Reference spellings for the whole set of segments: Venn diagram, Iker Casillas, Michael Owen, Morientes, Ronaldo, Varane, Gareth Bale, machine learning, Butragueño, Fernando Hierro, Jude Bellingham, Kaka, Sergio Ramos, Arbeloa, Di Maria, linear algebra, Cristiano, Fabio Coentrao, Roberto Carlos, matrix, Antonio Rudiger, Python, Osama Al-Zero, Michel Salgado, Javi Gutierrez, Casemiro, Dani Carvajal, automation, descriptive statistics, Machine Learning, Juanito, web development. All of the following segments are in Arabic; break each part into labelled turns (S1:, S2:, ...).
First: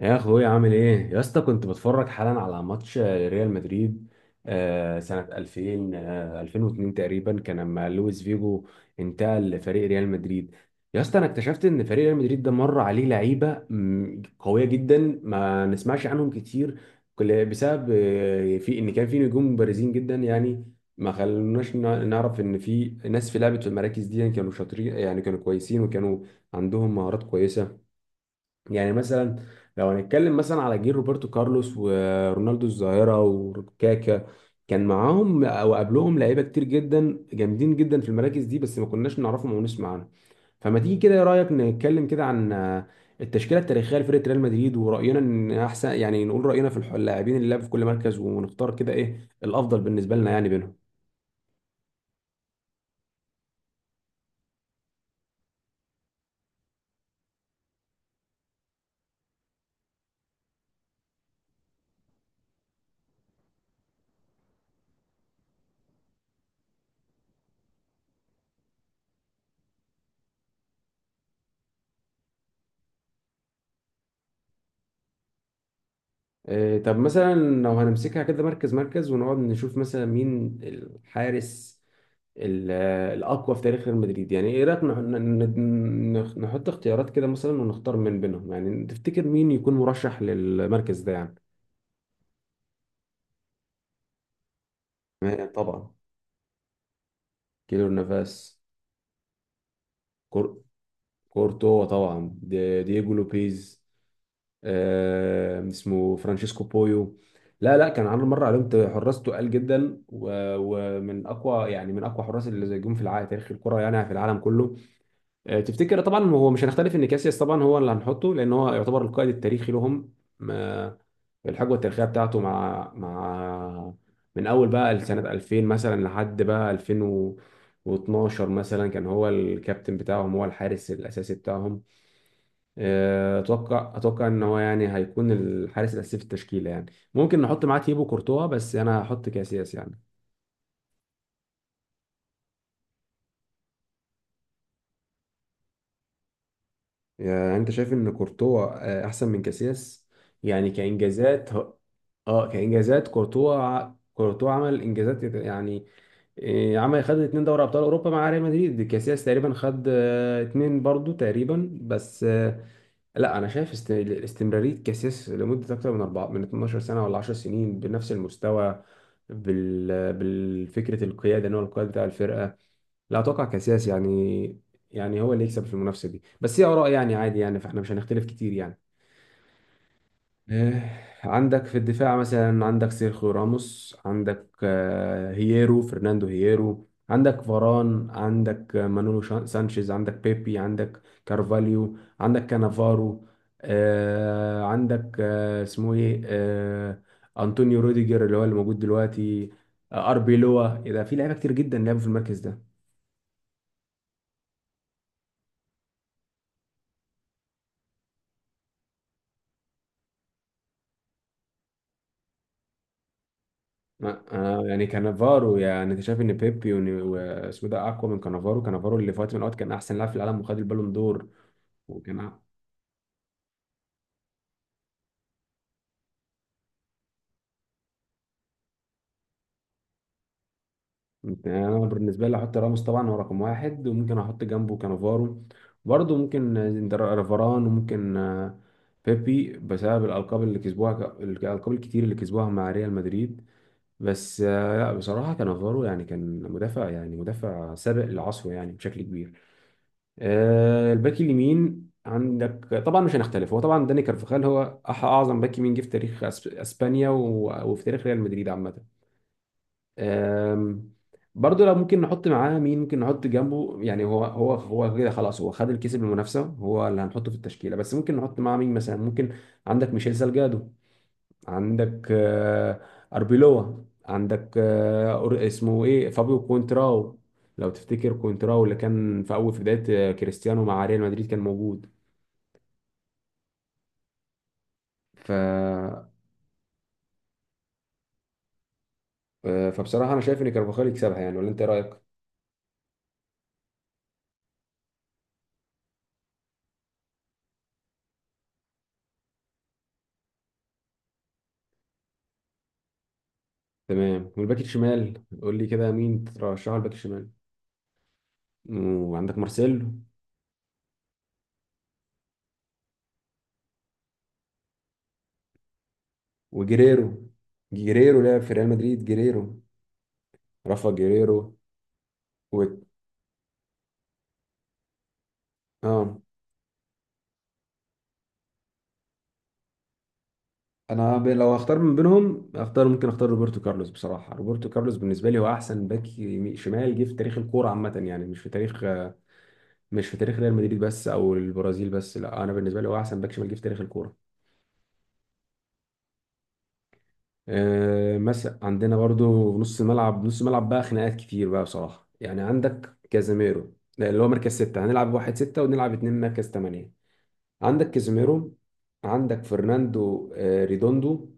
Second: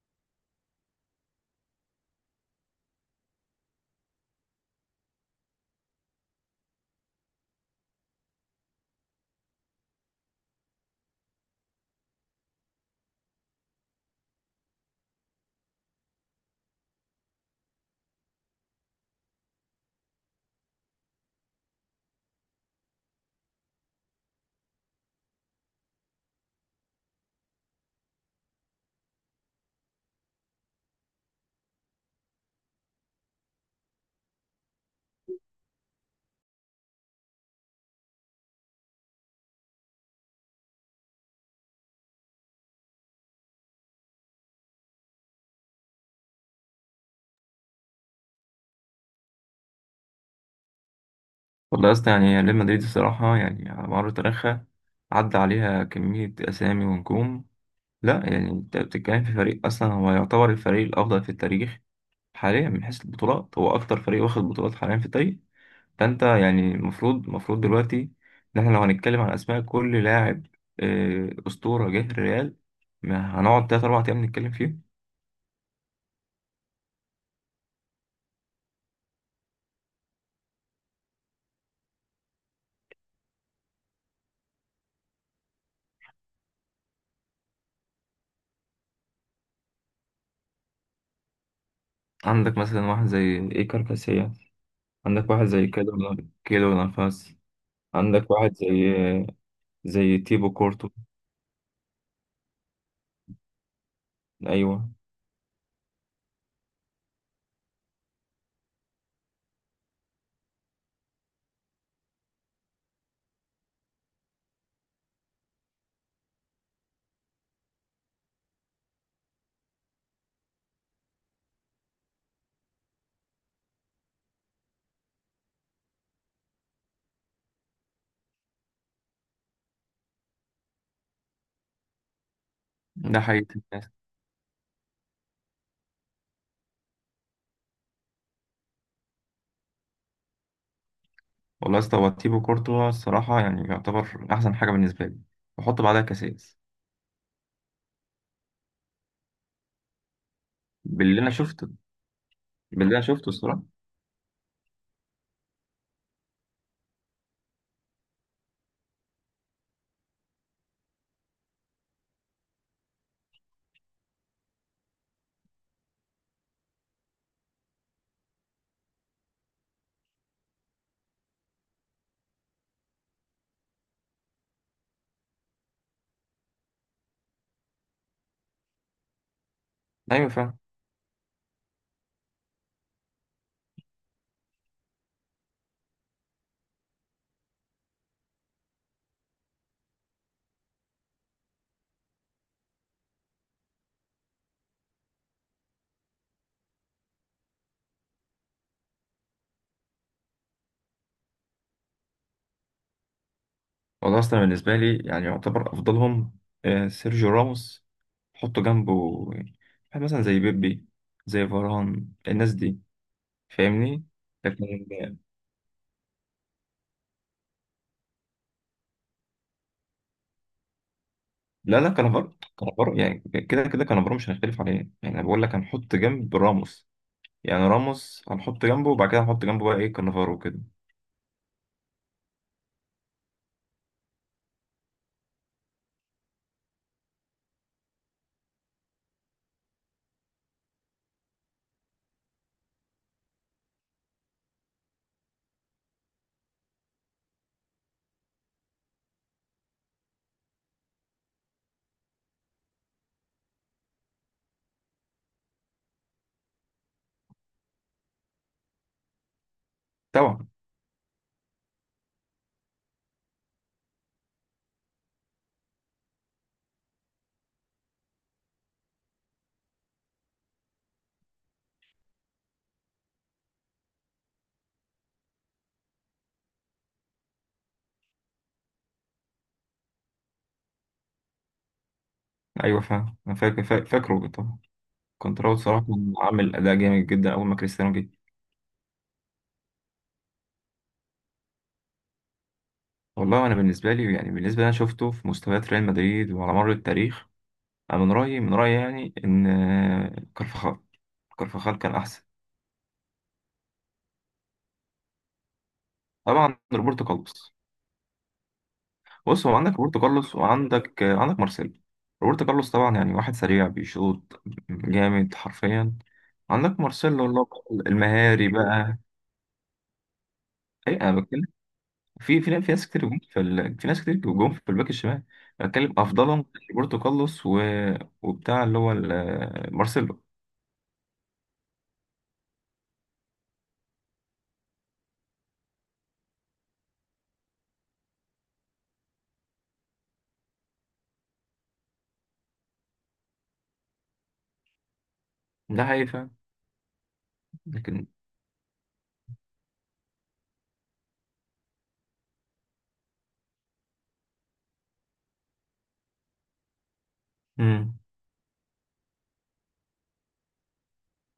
S1: يا اخويا عامل ايه يا اسطى؟ كنت بتفرج حالا على ماتش ريال مدريد. سنة 2000. 2002 تقريبا كان لما لويس فيجو انتقل لفريق ريال مدريد. يا اسطى، انا اكتشفت ان فريق ريال مدريد ده مر عليه لعيبة قوية جدا. ما نسمعش عنهم كتير بسبب في ان كان في نجوم بارزين جدا يعني ما خلوناش نعرف ان في ناس في لعبة في المراكز دي، يعني كانوا شاطرين، يعني كانوا كويسين وكانوا عندهم مهارات كويسة. يعني مثلا لو هنتكلم مثلا على جيل روبرتو كارلوس ورونالدو الظاهرة وكاكا، كان معاهم او قبلهم لعيبه كتير جدا جامدين جدا في المراكز دي بس ما كناش نعرفهم او نسمع عنهم. فما تيجي كده، ايه رايك نتكلم كده عن التشكيله التاريخيه لفرقه ريال مدريد؟ وراينا ان احسن، يعني نقول راينا في اللاعبين اللي لعبوا في كل مركز ونختار كده ايه الافضل بالنسبه لنا يعني بينهم.
S2: والله يا اسطى، يعني ريال مدريد الصراحة يعني على مر تاريخها عدى عليها كمية أسامي ونجوم. لا يعني أنت بتتكلم في فريق أصلا هو يعتبر الفريق الأفضل في التاريخ حاليا. من حيث البطولات هو أكتر فريق واخد بطولات حاليا في التاريخ. فأنت يعني المفروض دلوقتي إن إحنا لو هنتكلم عن أسماء كل لاعب أسطورة جه الريال، ما هنقعد تلات أربع أيام نتكلم فيه.
S1: طب مثلا لو هنمسكها كده مركز مركز ونقعد نشوف مثلا مين الحارس ال- الاقوى في تاريخ ريال مدريد؟ يعني ايه رايك نحط اختيارات كده مثلا ونختار من بينهم؟ يعني تفتكر مين يكون مرشح للمركز ده يعني؟
S2: عندك مثلا واحد زي إيكار كاسياس، عندك واحد زي
S1: طبعا.
S2: كيلو، كيلو نافاس،
S1: كيلور
S2: عندك واحد
S1: نافاس.
S2: زي تيبو
S1: كور...
S2: كورتو.
S1: كورتوا طبعا، دييجو لوبيز.
S2: ايوه،
S1: اسمه فرانشيسكو بويو. لا لا، كان عامل مره عليهم حراس تقال جدا ومن اقوى، يعني من اقوى حراس اللي جم في العالم، تاريخ الكره يعني في العالم كله. تفتكر؟ طبعا هو مش هنختلف ان كاسياس طبعا هو اللي هنحطه، لان هو يعتبر القائد التاريخي لهم. ما- الحقبه التاريخيه بتاعته مع مع من اول بقى سنه 2000 مثلا لحد بقى 2012 مثلا، كان هو الكابتن بتاعهم، هو الحارس الاساسي بتاعهم.
S2: ده حقيقة الناس.
S1: اتوقع ان هو يعني هيكون الحارس الاساسي في التشكيله يعني. ممكن نحط معاه تيبو كورتوا بس انا هحط كاسياس يعني.
S2: والله يا اسطى، هو تيبو كورتو الصراحة يعني يعتبر أحسن حاجة بالنسبة لي. بحط بعدها كاسياس.
S1: يعني انت شايف ان كورتوا احسن من كاسياس، يعني
S2: باللي أنا
S1: كانجازات
S2: شفته،
S1: اه
S2: باللي أنا
S1: كانجازات
S2: شفته
S1: كورتوا
S2: الصراحة.
S1: ع- كورتوا عمل انجازات يعني. عمل، خد اتنين دوري ابطال اوروبا مع ريال مدريد. كاسياس تقريبا خد اتنين برضو تقريبا، بس لا انا شايف استمرارية كاسياس لمدة اكتر من اربعة، من 12 سنة ولا 10 سنين بنفس المستوى، بالفكرة القيادة ان هو القائد بتاع الفرقة. لا، اتوقع كاسياس يعني، يعني هو اللي يكسب في المنافسه دي. بس هي اراء يعني، عادي يعني، فاحنا مش هنختلف كتير يعني.
S2: أيوة فعلا.
S1: آه، عندك في الدفاع مثلا عندك سيرخيو راموس، عندك هييرو، فرناندو هييرو، عندك فاران، عندك مانولو سانشيز، عندك بيبي، عندك كارفاليو، عندك كانافارو. آه، عندك آه، اسمه ايه؟ انطونيو روديجر اللي هو اللي موجود دلوقتي. اربيلوا، إيه ده، في لعيبه كتير جدا لعبوا في المركز ده.
S2: والله أصلا بالنسبة لي يعني يعتبر أفضلهم سيرجيو راموس. حطه جنبه يعني واحد مثلا زي بيبي، زي فاران، الناس دي، فاهمني؟ لكن
S1: يعني كانافارو، يعني انت شايف ان بيبي واسمه ده اقوى من كانافارو؟ كانافارو اللي في وقت من الاوقات كان احسن لاعب في العالم وخد البالون دور.
S2: لا لا،
S1: وكان
S2: كانافارو
S1: أ-
S2: كانافارو يعني كده كده كانافارو مش هنختلف عليه. يعني أنا بقول لك هنحط جنب راموس، يعني راموس هنحط جنبه وبعد كده هنحط جنبه بقى ايه كانافارو وكده.
S1: انا بالنسبه لي احط راموس طبعا، هو رقم واحد، وممكن احط جنبه كانافارو، برضه ممكن رافاران، وممكن بيبي بسبب الالقاب اللي كسبوها، الالقاب الكتير اللي كسبوها مع ريال مدريد. بس لا، بصراحه كانافارو يعني كان مدافع، يعني مدافع سابق لعصره يعني بشكل كبير. الباك اليمين عندك طبعا مش هنختلف، هو طبعا داني كارفخال هو اعظم باك يمين جه في تاريخ اسبانيا وفي تاريخ ريال مدريد عامه.
S2: طبعا.
S1: آم، برضه لو ممكن نحط معاه مين، ممكن نحط جنبه يعني؟ هو كده خلاص، هو خد الكيس بالمنافسه، هو اللي هنحطه في التشكيله، بس ممكن نحط معاه مين مثلا؟ ممكن عندك ميشيل سالجادو، عندك أربيلوا، عندك اسمه إيه، فابيو كونتراو. لو تفتكر كونتراو اللي كان في أول، في بداية كريستيانو مع ريال مدريد كان موجود.
S2: ايوه، فاهم انا فاكر، فاكره طبعا.
S1: ف
S2: كنت راوي صراحه كان عامل اداء جامد جدا اول ما كريستيانو جه.
S1: فبصراحة أنا شايف إن كارفاخال يكسبها، يعني ولا أنت إيه رأيك؟
S2: والله انا بالنسبه لي يعني، بالنسبه اللي انا شفته في مستويات ريال مدريد وعلى مر التاريخ، انا من رايي، من رايي يعني، ان كارفاخال، كارفاخال كان احسن.
S1: تمام. والباك الشمال قول لي كده مين
S2: طبعا
S1: ترشحه الباك
S2: روبرتو
S1: الشمال؟
S2: كارلوس.
S1: وعندك
S2: بص، هو عندك
S1: مارسيلو
S2: روبرتو كارلوس وعندك، عندك مارسيلو. روبرتو كارلوس طبعا يعني واحد سريع بيشوط جامد حرفيا. عندك مارسيلو
S1: وجيريرو.
S2: اللي هو
S1: جيريرو لعب
S2: المهاري
S1: في ريال
S2: بقى.
S1: مدريد. جيريرو، رافا
S2: اي انا بتكلم،
S1: جيريرو
S2: في في
S1: و...
S2: في ناس كتير جم في ناس كتير جم في الباك الشمال. أنا بتكلم
S1: اه
S2: افضلهم، روبرتو كارلوس و... وبتاع اللي هو مارسيلو.
S1: انا لو اختار من بينهم اختار، ممكن اختار روبرتو كارلوس بصراحه. روبرتو كارلوس بالنسبه لي هو احسن باك شمال جه في تاريخ الكوره عامه، يعني مش في تاريخ ريال مدريد بس او البرازيل بس، لا، انا بالنسبه لي هو احسن باك شمال جه في تاريخ الكوره.
S2: ده حقيقي فعلا. لكن
S1: أه مثلا عندنا برضو نص الملعب. نص الملعب بقى خناقات كتير بقى بصراحه يعني. عندك كازاميرو، ده اللي هو مركز ستة، هنلعب واحد ستة ونلعب اتنين مركز تمانية. عندك
S2: امم
S1: كازيميرو، عندك فرناندو ريدوندو،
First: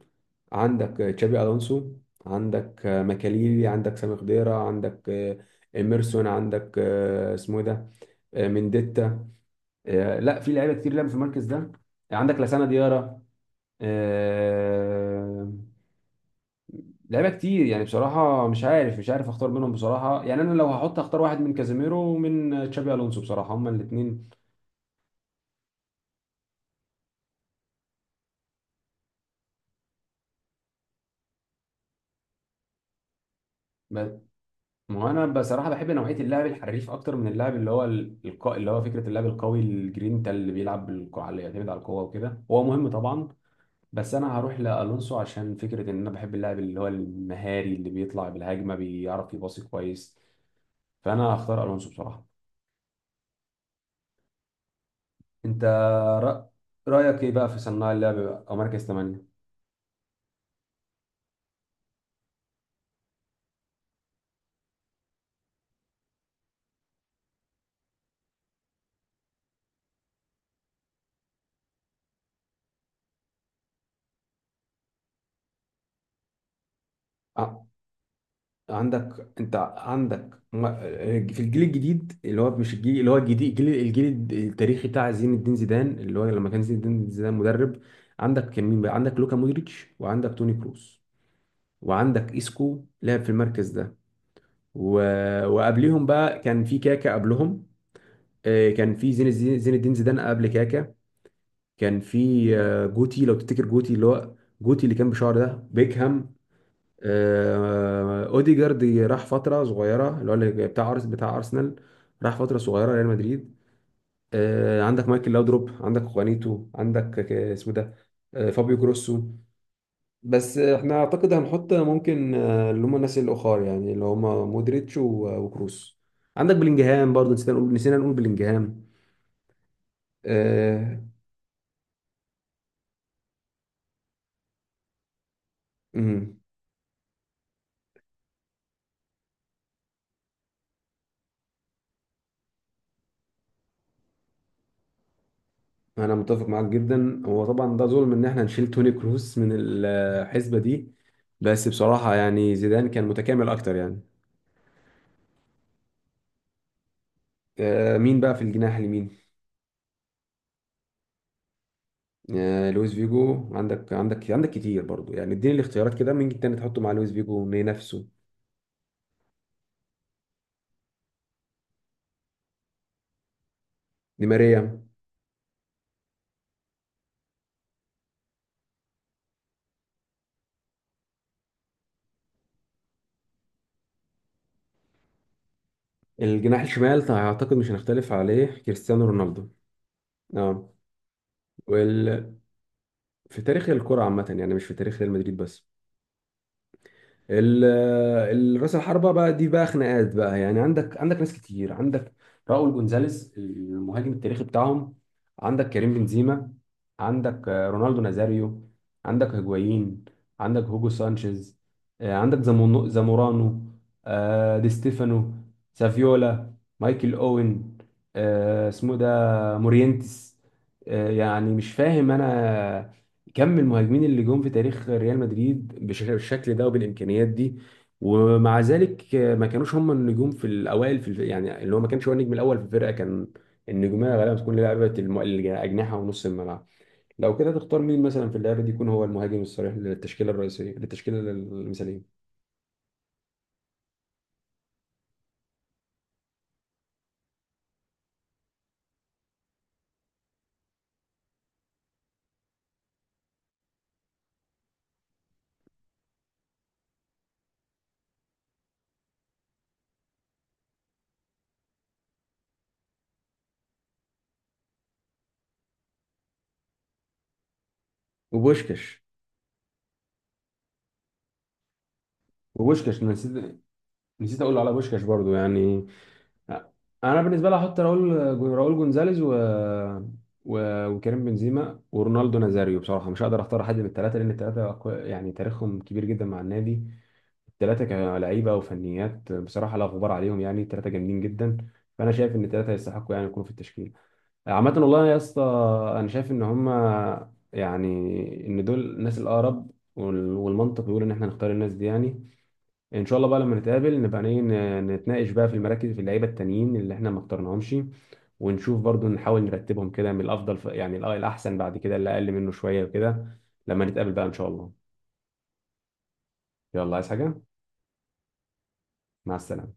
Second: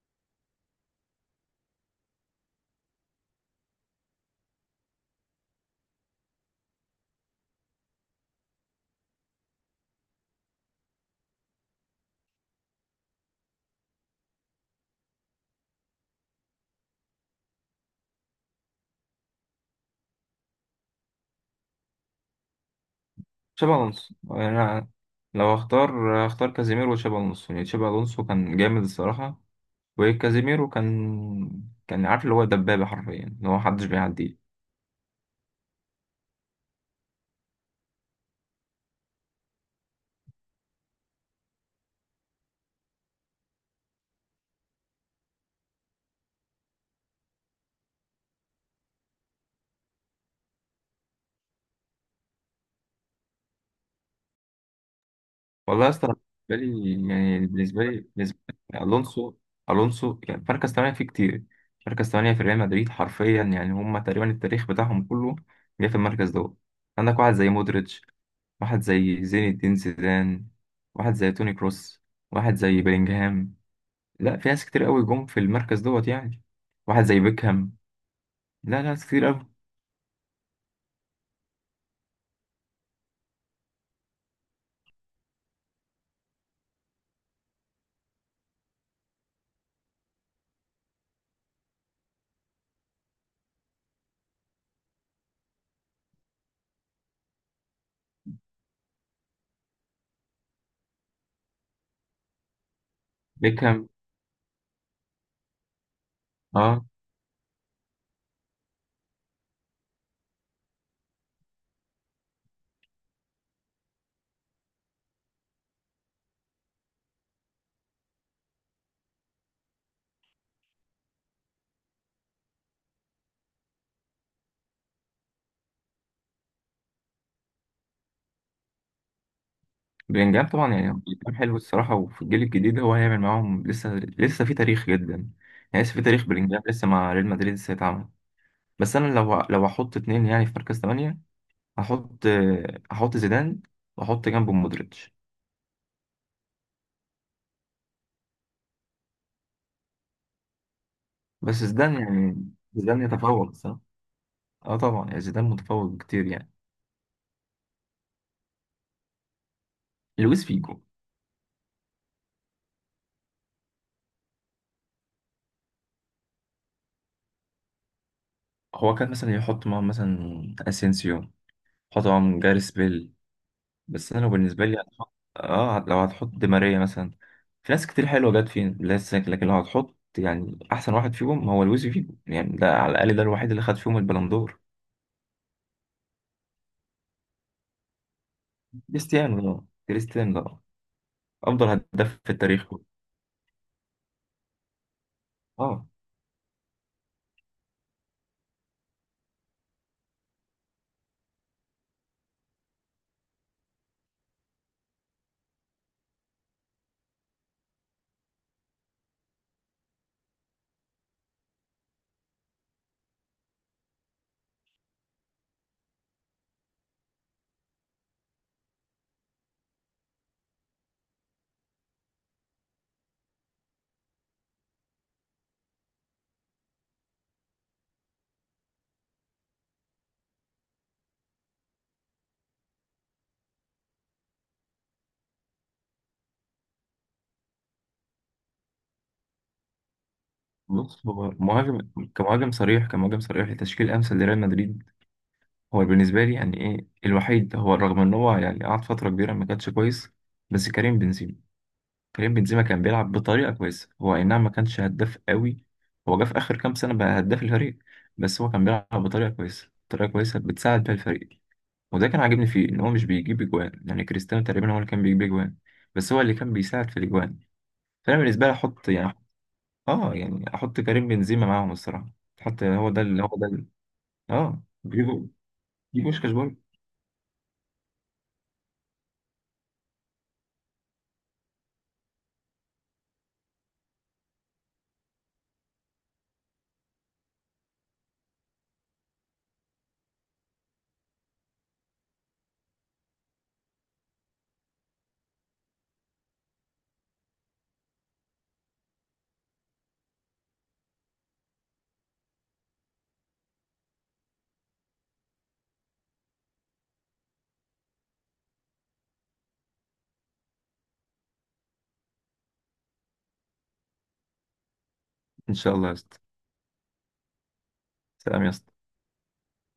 S1: عندك تشابي الونسو، عندك ماكاليلي، عندك سامي خضيرة، عندك ايميرسون، عندك اسمه إيه ده؟ منديتا. لا، في لعيبه كتير لعبوا في المركز ده. عندك لسانا ديارra. آه، لعيبه كتير يعني. بصراحه مش عارف، مش عارف اختار منهم بصراحه، يعني انا لو هحط اختار واحد من كازيميرو ومن تشابي الونسو بصراحه. هما
S2: تشابي الونسو،
S1: الاثنين،
S2: انا لو اختار اختار كازيميرو وتشابي الونسو. يعني تشابي الونسو كان جامد الصراحه، وكازيميرو كان، كان عارف اللي هو دبابه حرفيا، اللي هو محدش بيعديه.
S1: ما هو انا بصراحه بحب نوعيه اللعب الحريف اكتر من اللعب اللي هو اللي هو فكره اللعب القوي الجرينتا، اللي بيلعب بالقوه، اللي يعتمد على القوه وكده. هو مهم طبعا، بس انا هروح لالونسو عشان فكره ان انا بحب اللاعب اللي هو المهاري، اللي بيطلع بالهجمه، بيعرف يباصي كويس. فانا هختار الونسو بصراحه. انت
S2: والله يا اسطى، أنا
S1: رأ...
S2: بالنسبه لي
S1: رايك ايه
S2: يعني،
S1: بقى في
S2: بالنسبه
S1: صناع
S2: لي
S1: اللعب
S2: بالنسبه
S1: بقى؟ او
S2: لي
S1: مركز 8؟
S2: الونسو. الونسو يعني مركز ثمانيه فيه كتير. مركز ثمانيه في ريال مدريد حرفيا يعني هم تقريبا التاريخ بتاعهم كله جه في المركز دوت. عندك واحد زي مودريتش، واحد زي زين الدين زيدان، واحد زي توني كروس، واحد زي بيلينجهام. لا في ناس كتير قوي جم في المركز دوت يعني. واحد زي بيكهام. لا لا، ناس كتير
S1: عندك
S2: قوي.
S1: انت، عندك في الجيل الجديد اللي هو مش الجيل اللي هو الجديد، الجيل التاريخي بتاع زين الدين زيدان، اللي هو لما كان زين الدين زيدان مدرب. عندك كان مين بقى؟ عندك لوكا مودريتش وعندك توني كروس وعندك اسكو لعب في المركز ده و... وقبليهم بقى كان في كاكا قبلهم. كان في زين الدين، زيدان قبل كاكا. كان في جوتي، لو تفتكر
S2: بيكهام.
S1: جوتي اللي هو، جوتي اللي كان بشعر ده، بيكهام.
S2: اه.
S1: اوديجارد راح فتره صغيره، اللي هو اللي بتاع بتاع ارسنال، راح فتره صغيره ريال مدريد. عندك مايكل لاودروب، عندك خوانيتو، عندك اسمه ده فابيو كروسو. بس احنا اعتقد هنحط ممكن اللي هم الناس الاخر يعني، اللي هم مودريتش وكروس. عندك بلينجهام برضه. نسينا نقول، بلينجهام.
S2: بلينجهام طبعا، يعني
S1: آه،
S2: بلينجهام حلو الصراحة، وفي الجيل الجديد هو هيعمل معاهم لسه، لسه في تاريخ جدا. يعني لسه في تاريخ،
S1: مم.
S2: بلينجهام لسه مع ريال مدريد لسه هيتعمل. بس أنا لو هحط اتنين يعني في مركز تمانية، هحط هحط زيدان وأحط جنبه مودريتش.
S1: انا متفق معاك جدا. هو طبعا ده ظلم ان احنا نشيل توني كروس من الحسبة دي،
S2: بس
S1: بس
S2: زيدان
S1: بصراحة
S2: يعني،
S1: يعني زيدان
S2: زيدان
S1: كان متكامل
S2: يتفوق
S1: اكتر
S2: الصراحة.
S1: يعني.
S2: اه طبعا، يعني زيدان متفوق كتير يعني.
S1: مين بقى في الجناح اليمين؟
S2: لويس فيجو.
S1: لويس فيجو. عندك كتير برضو يعني، اديني الاختيارات كده، مين تاني تحطه مع لويس فيجو، مين نفسه؟
S2: هو كان مثلا يحط معاهم مثلا اسينسيو، يحط معاهم جاريس بيل. بس
S1: دي
S2: انا بالنسبه لي
S1: ماريا.
S2: هتحط اه، لو هتحط دي ماريا مثلا، في ناس كتير حلوه جت في لسه. لكن لو هتحط يعني احسن واحد فيهم هو لويس فيجو، يعني ده على الاقل ده الوحيد اللي خد فيهم البلندور.
S1: الجناح الشمال اعتقد مش هنختلف عليه، كريستيانو
S2: كريستيانو
S1: رونالدو.
S2: ده، كريستيانو ده
S1: اه
S2: افضل هداف في
S1: وال...
S2: التاريخ كله.
S1: في تاريخ الكرة عامة يعني، مش في تاريخ ريال مدريد بس.
S2: اه.
S1: ال- راس الحربة بقى، دي بقى خناقات بقى يعني. عندك ناس كتير. عندك راؤول جونزاليس، المهاجم التاريخي بتاعهم. عندك كريم بنزيما. عندك رونالدو نازاريو. عندك هيجوايين. عندك هوجو سانشيز. عندك زامورانو. دي ستيفانو. سافيولا. مايكل اوين. اسمه ده مورينتس. يعني مش فاهم انا كم المهاجمين اللي جم في تاريخ ريال مدريد بالشكل ده وبالامكانيات دي. ومع ذلك ما كانوش هم النجوم في الاوائل يعني، اللي هو ما كانش هو النجم الاول في الفرقه. كان النجوميه غالبا بتكون لعيبه الاجنحه ونص الملعب. لو كده تختار مين مثلا في اللعبه دي يكون هو المهاجم الصريح للتشكيله الرئيسيه،
S2: بص
S1: للتشكيله
S2: هو مهاجم،
S1: المثاليه؟
S2: كمهاجم صريح، كمهاجم صريح لتشكيل امثل لريال مدريد، هو بالنسبه لي يعني ايه الوحيد، هو رغم ان هو يعني قعد فتره كبيره ما كانش كويس، بس كريم بنزيما، كريم بنزيما كان بيلعب بطريقة كويسة. هو أي نعم ما كانش هداف قوي، هو جه في آخر كام سنة بقى هداف الفريق. بس هو كان بيلعب بطريقة كويسة، طريقة كويسة بتساعد بيها الفريق. وده كان عاجبني فيه إن هو مش بيجيب أجوان، يعني كريستيانو تقريبا هو اللي كان بيجيب أجوان، بس هو اللي كان بيساعد في الأجوان. فأنا بالنسبة لي أحط
S1: وبوشكش
S2: يعني، يعني أحط كريم بنزيما معاهم الصراحة. حتى هو
S1: وبوشكش
S2: ده
S1: أنا
S2: اللي، هو ده
S1: نسيت،
S2: اللي،
S1: نسيت اقول
S2: آه،
S1: على بوشكش برضو يعني.
S2: بيجيبوا بوشكاش برضه.
S1: انا بالنسبه لي هحط راؤول، راؤول جونزاليز وكريم بنزيما ورونالدو نازاريو. بصراحه مش هقدر اختار حد من الثلاثه لان الثلاثه يعني تاريخهم كبير جدا مع النادي. الثلاثه كلعيبه وفنيات بصراحه لا غبار عليهم، يعني الثلاثه جامدين جدا. فانا شايف ان الثلاثه يستحقوا يعني يكونوا في التشكيل عامه. والله يا اسطى، انا شايف ان هم، يعني، ان دول الناس الاقرب، والمنطق بيقول ان احنا نختار الناس دي يعني. ان شاء الله بقى لما نتقابل نبقى نتناقش بقى في المراكز، في اللعيبه التانيين اللي احنا ما اخترناهمش، ونشوف برضو، نحاول نرتبهم كده من الافضل يعني الاحسن، بعد كده اللي اقل منه شويه وكده. لما نتقابل بقى ان شاء الله.
S2: إن شاء الله يا اسطى.
S1: يلا، عايز حاجه؟
S2: سلام يا اسطى.
S1: مع السلامه.